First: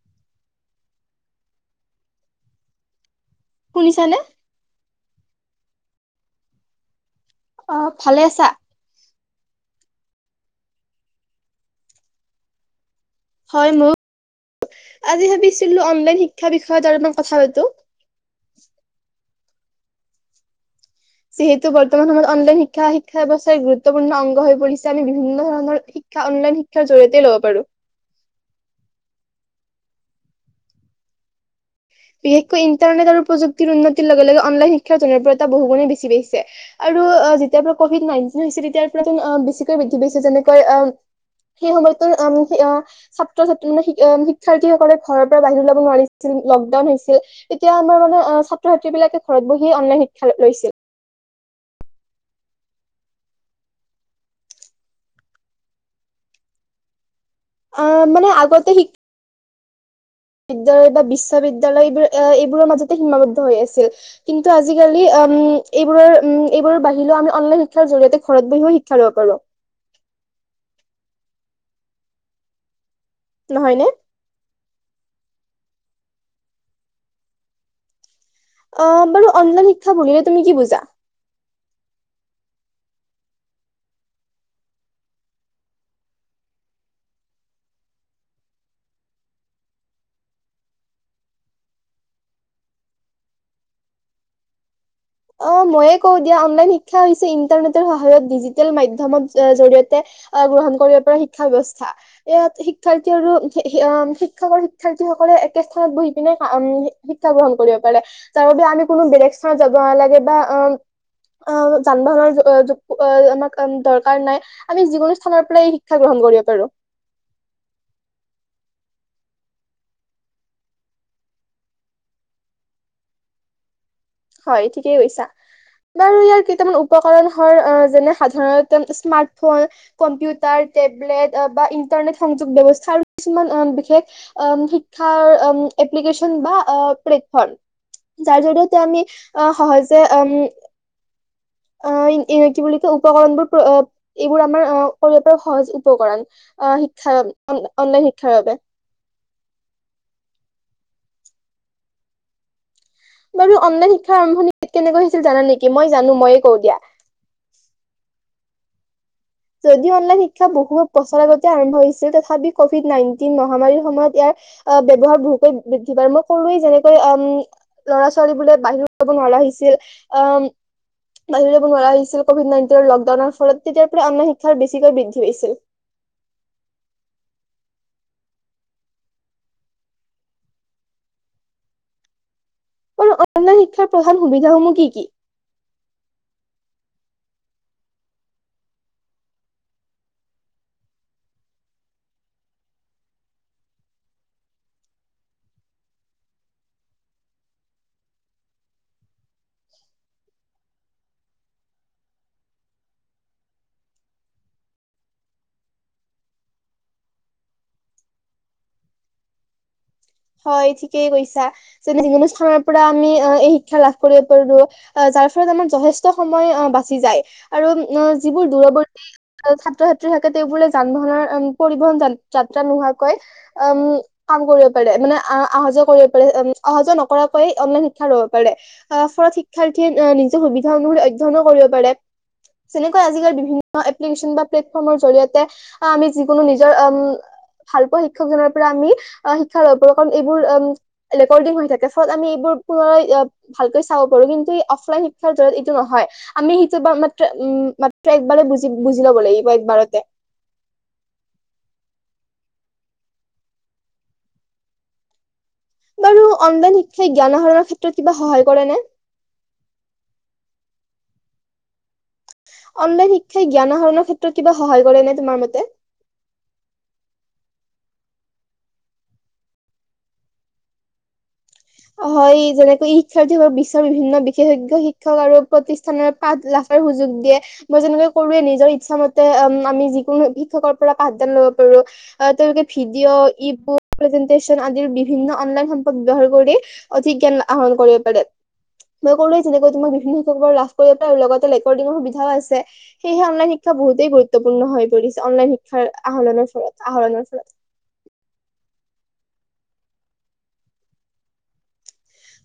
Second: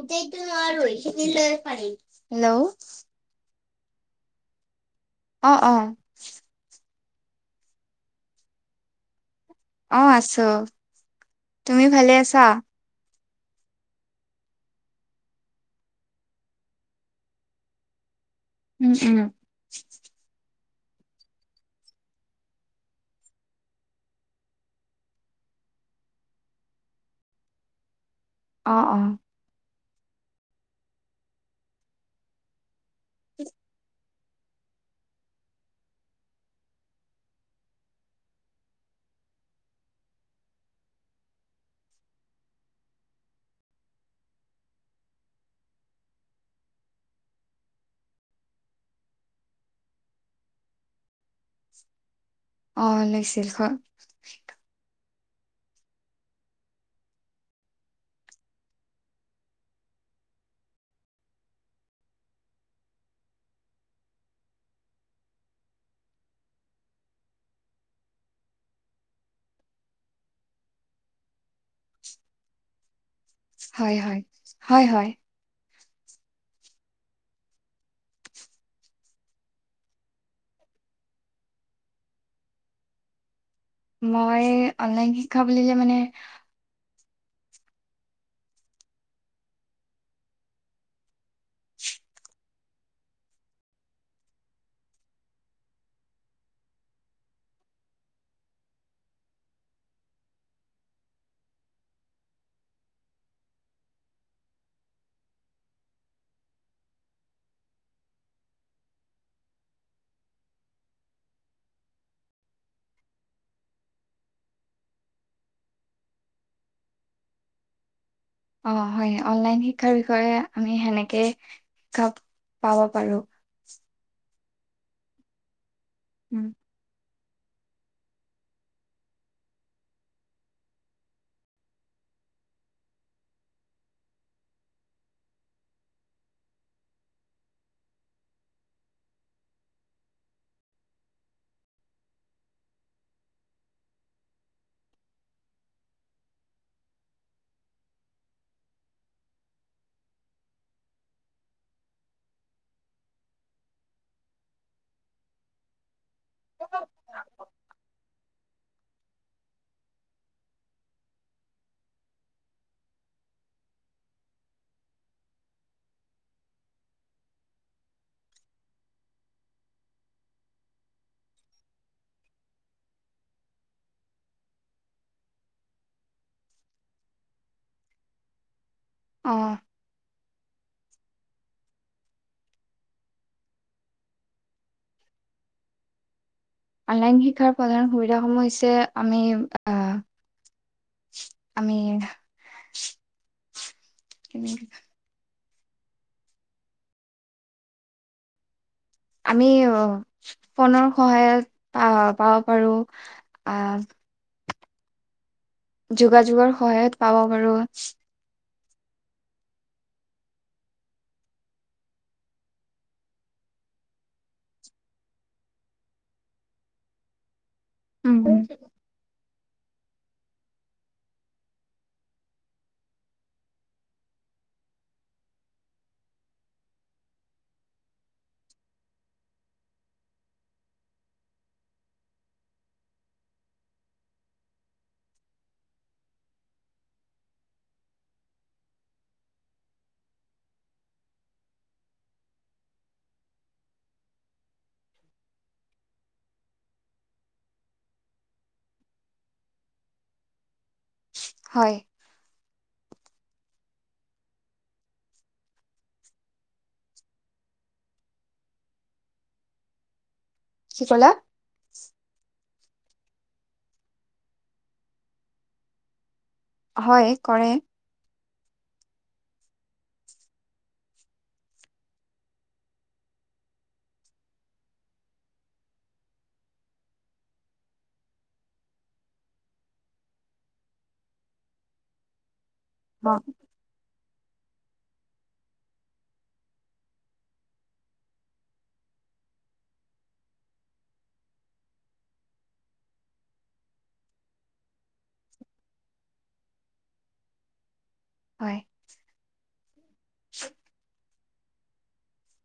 গোটেইতো নোৱাৰোখ পাৰ হেল্ল' শুনিছানে অ অ অ ভালে আছা? অ আছো, তুমি ভালে আছা? হয় মোক আজি ভাবিছিল অনলাইন শিক্ষা বিষয়ত অলপ মান কথা পাতোঁ। উম, উম। [inaudible] যিহেতু বৰ্তমান সময়ত অনলাইন শিক্ষা। শিক্ষা ব্যৱস্থাই গুৰুত্বপূৰ্ণ অংগ হৈ পৰিছে। আমি বিভিন্ন ধৰণৰ শিক্ষা অনলাইন শিক্ষাৰ জৰিয়তেই লব পাৰো। অ অ। বিশেষকৈ ইন্টাৰনেট আৰু প্ৰযুক্তিৰ উন্নতিৰ লগে লগে অনলাইন শিক্ষাৰ জনপ্ৰিয়তা বহুগুণেই বেছি পাইছে। আৰু যেতিয়াৰ পৰা কভিড নাইনটিন হৈছে। তেতিয়াৰ পৰা বেছিকৈ বৃদ্ধি পাইছে। যেনেকৈ অ সেই সময়টো অ ছাত্ৰ ছাত্ৰী মানে শিক্ষাৰ্থীসকলে ঘৰৰ পৰা বাহিৰ ওলাব নোৱাৰিছিল।। উ হৈছিল তেতিয়া আমাৰ মানে অ ছাত্ৰ ছাত্ৰী বিলাকে ঘৰত বহিয়ে অনলাইন শিক্ষা লৈছিল। অ লৈছিল হয়। অ মানে আগতে শিক।। বিদ্যালয় বা বিশ্ববিদ্যালয় এইবোৰ এইবোৰৰ মাজতে সীমাবদ্ধ হৈ আছিল। কিন্তু আজিকালি উম এইবোৰৰ উম এইবোৰৰ বাহিও আমি অনলাইন শিক্ষাৰ জৰি়য়তে, ঘৰত বহিও শিক্ষা লব পাৰোঁ। নহয়নে হয় হয়। হয় হয়। অহ বাৰু অনলাইন শিক্ষা বুলিলে তুমি কি বুজা? মই অনলাইন শিক্ষা বুলিলে মানে।। অ মইয়ে কওঁ দিয়া। অনলাইন শিক্ষা হৈছে ইন্টাৰনেটৰ সহায়ত ডিজিটেল মাধ্যমত জৰিয়তে গ্ৰহণ কৰিব পাৰা শিক্ষা ব্যৱস্থা। ইয়াত শিক্ষাৰ্থী আৰু শিক্ষ বা শিক্ষাৰ্থীসকলে একে স্থানত বহি কানে শিক্ষা গ্ৰহণ কৰিব পাৰে। তাৰ বাবে আমি কোনো বেলেগ স্থানত।। যাব নালাগে বা অ অ যান বাহনৰ আমাক দৰকাৰ নাই। আমি যিকোনো স্থানৰ পৰাই শিক্ষা গ্ৰহণ কৰিব পাৰো। অ হয় অনলাইন শিক্ষাৰ বিষয়ে আমি হেনেকেই শিক্ষা পাব পাৰো। হয় ঠিকেই কৈছা। বাৰু উম ইয়াৰ কেইটামান উপকৰণ।। হয়। যেনে সাধাৰণতে স্মাৰ্ট, ফোন কম্পিউটাৰ, টেবলেট বা ইন্টাৰনেট সংযোগ ব্যৱস্থা আৰু কিছুমান বিশেষ শিক্ষাৰ এপ্লিকেচন বা প্লেটফৰ্ম। যাৰ জৰিয়তে আমি।। অ সহজে উম।। অহ এ কি বুলি কয়, উপকৰণবোৰ এইবোৰ আমাৰ কৰিব পাৰা সহজ উপকৰণ অহ শিক্ষা অনলাইন শিক্ষাৰ বাবে। বাৰু অনলাইন শিক্ষাৰ আৰম্ভণিত কেনেকৈ হৈছিল জানা নেকি? মই জানো ময়ে কওঁ দিয়া। যদি অনলাইন শিক্ষা বহু বছৰ আগতে আৰম্ভ হৈছিল। তথাপি কভিড নাইনটিন মহামাৰীৰ সময়ত ইয়াৰ অ ব্যৱহাৰ বহুতেই বৃদ্ধি পায়। মই ক'লোয়ে যেনেকৈ ল'ৰা ছোৱালী বোৰে বাহিৰত যাব নোৱাৰা হৈছিল। বাহিৰত যাব নোৱাৰ হৈছিল কভিড নাইনটিনৰ লকডাউনৰ ফলত। তেতিয়া।। তেতিয়া অনলাইন শিক্ষাৰ বেছিকৈ বৃদ্ধি পাইছিল। অঁ। আৰু অনলাইন শিক্ষাৰ প্ৰধান সুবিধাসমূহ কি কি? অনলাইন শিক্ষাৰ প্ৰধান সুবিধাসমূহ হৈছে, আমি আহ আমি।। কেিন [inaudible] আমি ফোনৰ সহায়ত প পাব পাৰোঁ। আহ।। যোগাযোগৰ সহায়ত পাব পাৰোঁ।। হয় ঠিকেই কৈছা, যে যিকোনো স্থানৰ পৰা আমি এই শিক্ষা লাভ কৰিব পাৰো। যাৰ ফলত আমাৰ যথেষ্ট সময় বাচি যায়। আৰু উম ভিডিঅ' যিবোৰ দূৰৱৰ্তী।। ছাত্ৰ ছাত্ৰী থাকে তেওঁ বোলে যান বাহন পৰিবহন যাত্ৰা নোহোৱাকৈ উম কাম কৰিব।। পাৰে মানে আহা যোৱা কৰিব পাৰে মানে আহা যোৱা নকৰাকৈয় অনলাইন শিক্ষা লব পাৰে। ফলত শিক্ষাৰ্থীয়ে নিজৰ সুবিধা অনুসৰি অধ্যয়নো কৰিব পাৰে। যেনেকৈ আজিকালি বিভিন্ন এপ্লিকেশন বা প্লেটফৰ্মৰ জৰিয়তে আমি যিকোনো নিজৰ ভাল পোৱা শিক্ষকজনৰ পৰা আমি।। শিক্ষাৰ একৰকম এইবোৰ উম ৰেকৰ্ডিং হৈ থাকে। ফলত আমি এইবোৰ পুৰা ভালকৈ চাব পাৰোঁ। কিন্তু অফলাইন শিক্ষাৰ জৰি‌য়ত এইটো নহয়। আমি সেইটোৰ পৰা মাত্ৰ একবাৰতে বুজি লব লাগিব একবাৰতে।। হয়। বাৰু অনলান শিক্ষাই জ্ঞান আহৰণৰ ক্ষেত্ৰত কিবা সহায় কৰে নে? কি ক'লা? অনলাইন শিক্ষাই জ্ঞান আহৰণৰ ক্ষেত্ৰত কিবা সহায় কৰে নে? তোমাৰ মতে হয়, কৰে। হয় যেনেকৈ শিক্ষাৰ্থীসকল বিশ্বৰ বিভিন্ন বিশেষজ্ঞ শিক্ষক আৰু প্ৰতিষ্ঠানৰ পাঠ লাভাৰ সুযোগ দিয়ে। মই যেনেকে কৰোৱে নিজৰ ইচ্ছাামতে আমি যিকোনো শিক্ষকৰ পৰা পাঠদান লব পাৰোঁ। তেওঁলোকে।। ভিডিঅ অ ইবুক যেনে। ষ্টেচন আদিৰ বিভিন্ন অনলাইন সম্পদ ব্যৱহাৰ কৰি অধিক জ্ঞান আহৰণ কৰিব পাৰে মই ক'লোৱে চোন যেনেকৈ তোমাক বিভিন্ন শিক্ষকৰ লাভ কৰিব পাৰ, লগতে ৰেকৰ্ডিঙৰ সুবিধাও আছে, সেয়েহে অনলাইন শিক্ষা বহুতেই গুৰুত্বপূৰ্ণ হৈ পৰিছে অনলাইন শিক্ষাৰ আহৰণৰ ফলত, আহৰণৰ ফলত হয়।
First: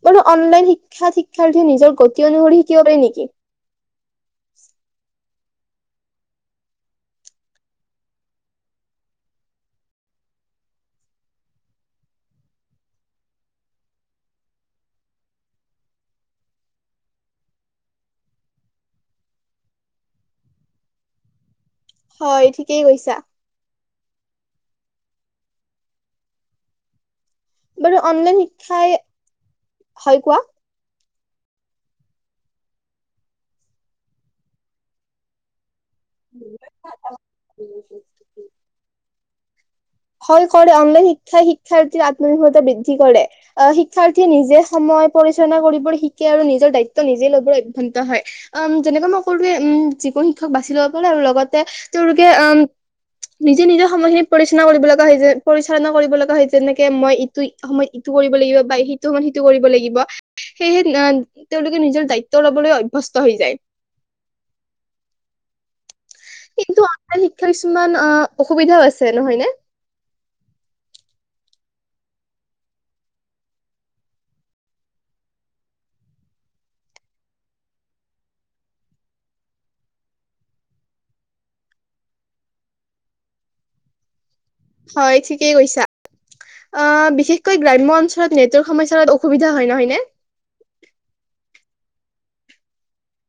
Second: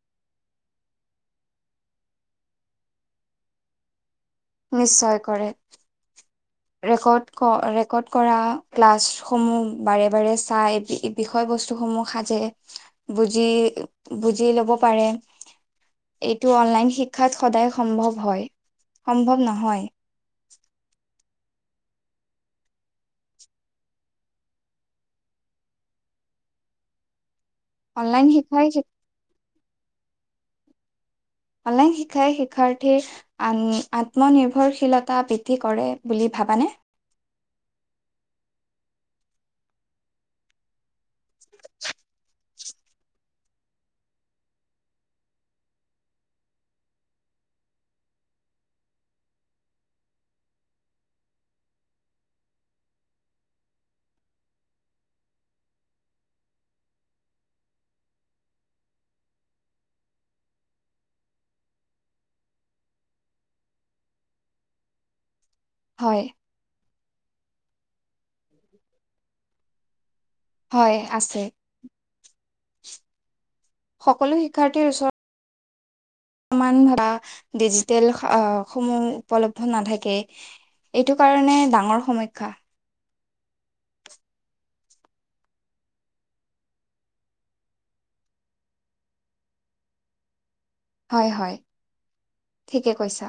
বোলো অনলাইন শিক্ষাত শিক্ষাৰ্থীয়ে নিজৰ গতি অনুসৰি শিকিব পাৰে নেকি? নিশ্চয় কৰে। [inaudible] ৰেকৰ্ড ক ৰেকৰ্ড কৰা ক্লাছসমূহ বাৰে বাৰে চাই বিষয়বস্তুসমূহ সাজে বুজি, বুজি ল'ব পাৰে এইটো অনলাইন শিক্ষাত সদায় সম্ভৱ হয়, সম্ভৱ নহয়। হয়, ঠিকেই কৈছা। বাৰু অনলাইন শিক্ষাই, হয় কোৱা। অনলাইন শিক্ষাই শিক্ষাৰ্থীৰ আন আত্মনিৰ্ভৰশীলতা বৃদ্ধি কৰে। বুলি ভাবানে? হয় কৰে, অনলাইন শিক্ ক্ষাই শিক্ষাৰ্থীৰ আত্মনিৰ্ভ বৃদ্ধি কৰে আ, শিক্ষাৰ্থীয়ে নিজে সময় পৰিচালনা কৰিব শিকে আৰু নিজৰ দায়িত্ব নিজে ল'বলৈ অভ্যন্তৰ হয় আহম, যেনেকৈ মই কলোৱে উম, যিকোনো শিক্ষক বাছি ল'ব পাৰে আৰু লগতে তেওঁলোকে উম, নিজে নিজৰ সময়খিনি পৰিচ না কৰিব লগা যায় পৰিচালনা কৰিব লগা হয় যেনেকে মই ইটো সময়ত ইটো কৰিব লাগিব বা সেইটো সময়ত সিটো কৰিব লাগিব সেয়েহে তেওঁলোকে নিজৰ দায়িত্ব ল'বলৈ অভ্যস্ত হৈ যায়। হয় কিন্তু অনলাইন শিক্ষা, কিছুমান অ', অসুবিধাও আছে নহয় নে? হয় আছে সকলো শিক্ষাৰ্থীৰ ওচৰত কিছুমান বা ডিজিটেল আ, সমূহ উপলব্ধ নাথাকে এইটো কাৰণে ডাঙৰ সমখ্যা। হয় ঠিকেই কৈছা, অ', বিশেষকৈ গ্ৰাম্য অঞ্চলত নেটৱৰ্ক সমস্যাৰ অসুবিধা হয়, নহয়নে? হয়, হয়, ঠিকে কৈছা।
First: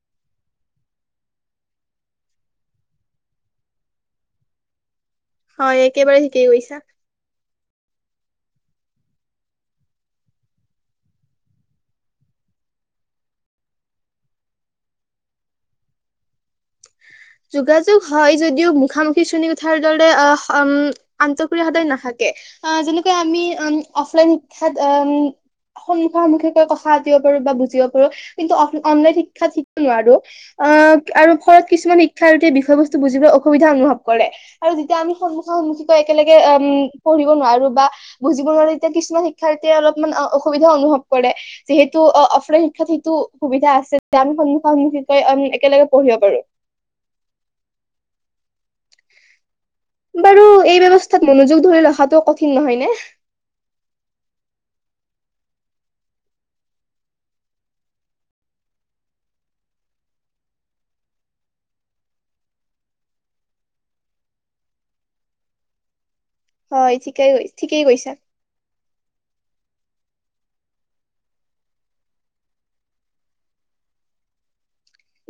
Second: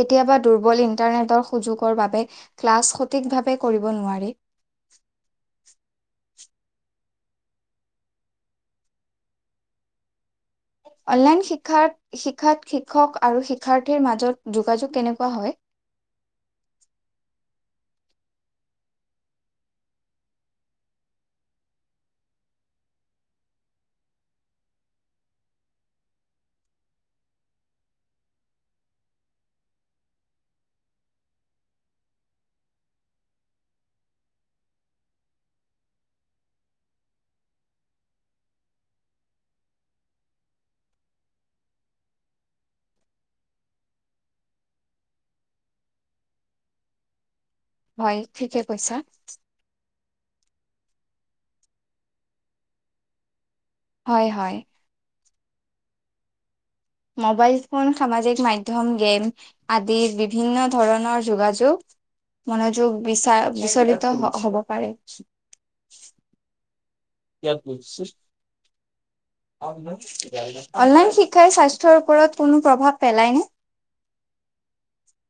কেতিয়াবা দুৰ্বল ইণ্টাৰনেটৰ সুযোগৰ বাবে ক্লাছ সঠিকভাৱে কৰিব নোৱাৰি। হয় একেবাৰে কি কৈছা? অনলাইন শিক্ষাত-শিক্ষাত শিক্ষক আৰু শিক্ষাৰ্থীৰ মাজত যোগাযোগ কেনেকুৱা হয়? যোগাযোগ হয় যদিও মুখামুখি শ্ৰেণীকোঠাৰ দৰে আ, আন্তকীয়তা সদায় নাথাকে আ, যেনেকৈ আমি উম, অফলাইন শিক্ষাত সন্মুখা সন্মুখিকৈ কথা পাতিব পাৰোঁ বা বুজিব পাৰোঁ কিন্তু অফ অনলাইন শিক্ষাত শিকো নোৱাৰোঁ আহ, আৰু ফলত কিছুমান শিক্ষাৰ্থীয়ে বিষয় বস্তু বুজিবলৈ অসুবিধা অনুভৱ কৰে আৰু যেতিয়া আমি সন্মুখা সন্মখীকৈ একেলগে অম, পঢ়িব নোৱাৰোঁ বা বুজিব নোৱাৰোঁ তেতিয়া কিছুমান শিক্ষাৰ্থীয়ে অলপমান অসুবিধাও অনুভৱ কৰে যিহেতু অফলাইন শিক্ষাত সেইটো সুবিধা আছে যে আমি সন্মুখ সন্মুখী একেলগে পঢ়িব পাৰোঁ। হয়, ঠিকে কৈছা। বাৰু, এই ব্যৱস্থাত মনোযোগ ধৰি, ৰখাটো কঠিন নহয় নে? হয়, হয়। মোবাইল ফোন সামাজিক মাধ্যম, গেম আদিৰ বিভিন্ন ধৰণৰ, যোগাযোগ, মনোযোগ, বিচ, বিচলিত হ'ব পাৰে। হয়, ঠিকেই কৈ, ঠিকেই কৈছা। অনলাইন শিক্ষাই, স্বাস্থ্যৰ ওপৰত কোনো প্ৰভাৱ পেলায়নে?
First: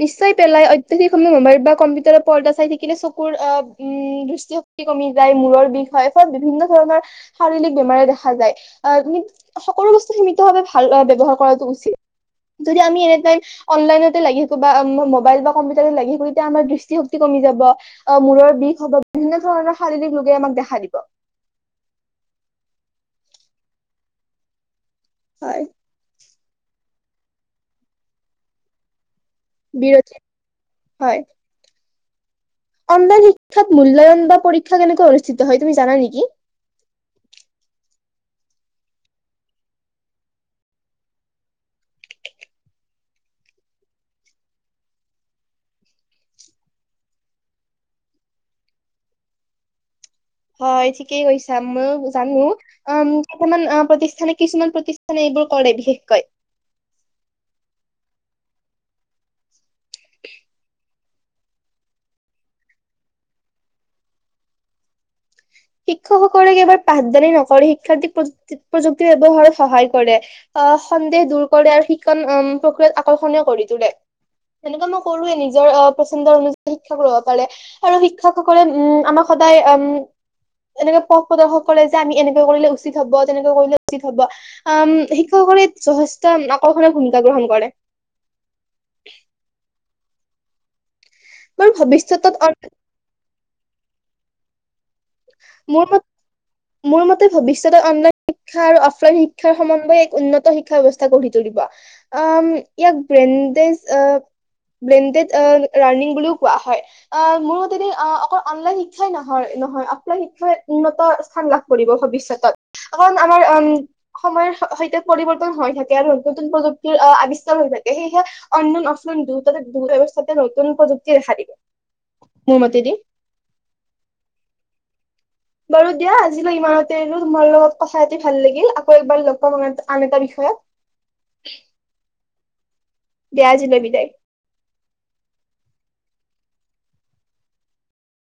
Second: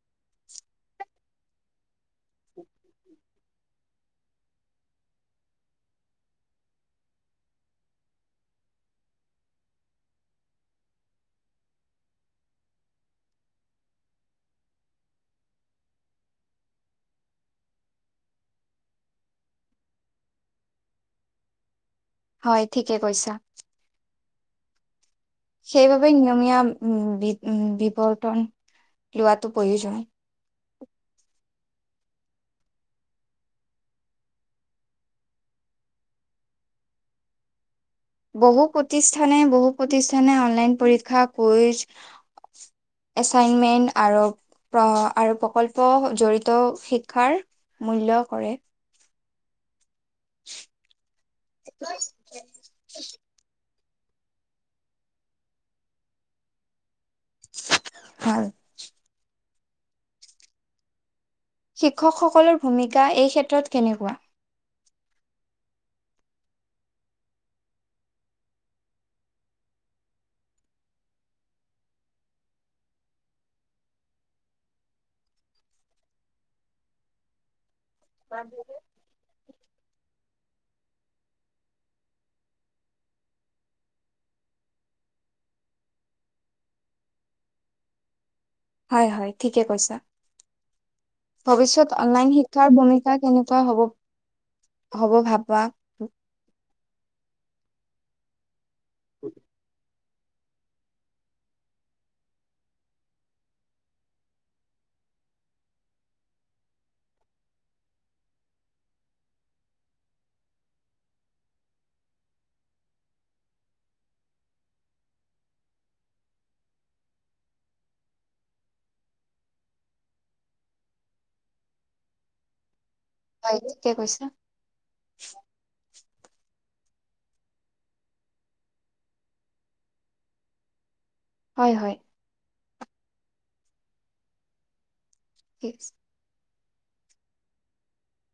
নিশ্চয় পেলাই, অতিয়োঠিক সময়, মবাইল বা কম্পিউটাৰৰ পৰ্দা চাই থাকিলে, চকুৰ আহ, উম, দৃষ্টিশক্তি কমি যায়, মূৰৰ বিষ হয়, ফলত, বিভিন্ন ধৰণৰ শাৰীৰিক বেমাৰে দেখা যায়। আহ, সকলো বস্তু সীমিতভাৱে ভাল, বব্যৱহাৰ কৰাটো উচিত যদি আমি এনে টাইম অনলাইনতে লাগি থাকো কবা, মোবাইল বা কম্পিউটাৰত লগি থাকো, তেতিয়া আমাৰ দৃষ্টিশক্তি কমি যাব, মূৰ বিষ হব, বিভিন্ন ধৰণৰ, শাৰীৰিক ৰোগে আমাক দেখা দিব। হয়, ঠিকে কৈছা। হয় সেই বাবে, নিয়মীয়া উম, বি, উম, বিৱৰ্তন লোৱাটো প্ৰয়োজন। বিৰতি হয়। অনলাইন শিক্ষাত, মূল্যায়ন বা পৰীক্ষা, কেনেকৈ অনুষ্ঠিত হয়, তুমি জানা নেকি? বহু প্ৰতিষ্ঠানে- বহু প্ৰতিষ্ঠানে অনলাইন পৰীক্ষা কুইজ এছাইনমেণ্ট আৰু আৰু প্ৰকল্প জড়িত শিক্ষাৰ মূল্য কৰে। হয় ঠিকেই কৈছা মই জানো অহ ', কেইটামান অহ ', প্ৰতিষ্ঠানে কিছুমান প্ৰতিষ্ঠানে এইবোৰ কৰে বিশেষকৈ। হয়। শিক্ষকসকলৰ ভূমিকা এই ক্ষেত্ৰত কেনেকুৱা। শিক্ষকসকলে কেবাৰ পাঠদানি নকৰে শিক্ষাৰ্থক প্ৰুক্ত প্ৰযুক্তি ব্ৱহাৰত সহায় কৰে অহ ', সন্দেহ দূৰ কৰে আৰু শিক্ষণ প্ৰক্ৰিয়াত আকৰ্ষণীয় কৰি তোলে তেনেকুৱা মই কৰোৱে নিজৰ আহ পচন্দ অনুযায়ী শিক্ষা লব পাৰে। আৰু শিক্ষকসকলে উম', আমাৰ সদায় উম ', এনেকে পথ প্ৰদৰ্শক কৰে যে আমি এনেকে কৰিলে উচিত হব তেনেকৈ কৰিলে উচিত হব আহম', শিক্ষকসকলে যথেষ্ট আকৰ্ষণীয় ভূমিকা গ্ৰহণ কৰে। হয় - হয় ঠিকে কৈছা। বাৰু ভৱিষ্যত ভৱিষ্যতত অনলাইন শিক্ষাৰ ভূমিকা কেনেকুৱা হব। হ'ব ভাবা। মোৰ মত মোৰ মতে ভৱিষ্যত অন্য শিক্ষা আৰু অফলাইন শিক্ষাৰ সম্বন্ধে। উন্নত শিক্ষা ব্যয়ৱস্থা গঢ়ি তুলিব আঁহ ', ইয়াক ব্ৰেডজ অহ ', ব্ৰেডেদ অহ ', শিক্ষা বুলিও কোৱা হয় আহ', মোৰ মতে অহ ', অকল অনলাইন শিক্ষাই নয় নহয়। শিক্ষাই উন্নত স্থান লাভ কৰিব ভৱিষ্যয়তত কাৰণ আমাৰ উম ', সময়ৰ সৈতে পৰিৱৰ্তন হৈ থাকে আৰু নতুন- নতুন প্ৰযুক্তিৰ আহ', আৱিস্কাৰ হৈ থাকে সেয়েহে অনন্ন অশ্ন দু তাতে দু ব্যৱস্থাতে নতুন প্ৰযুক্তি দেখা দিবে মোৰ মতেদি। হয় ঠিকে কৈছা। বাৰু দিয়া আজিলৈ ইমানতেনে তোমাৰ লগত কথা পাতি ভাল লাগিল আকৌ এবাৰ লগ পাম আ -আন এটা বিষয়ত। হয়- হয় দেয়া আজিলৈ বিদায়। ঠিক আছে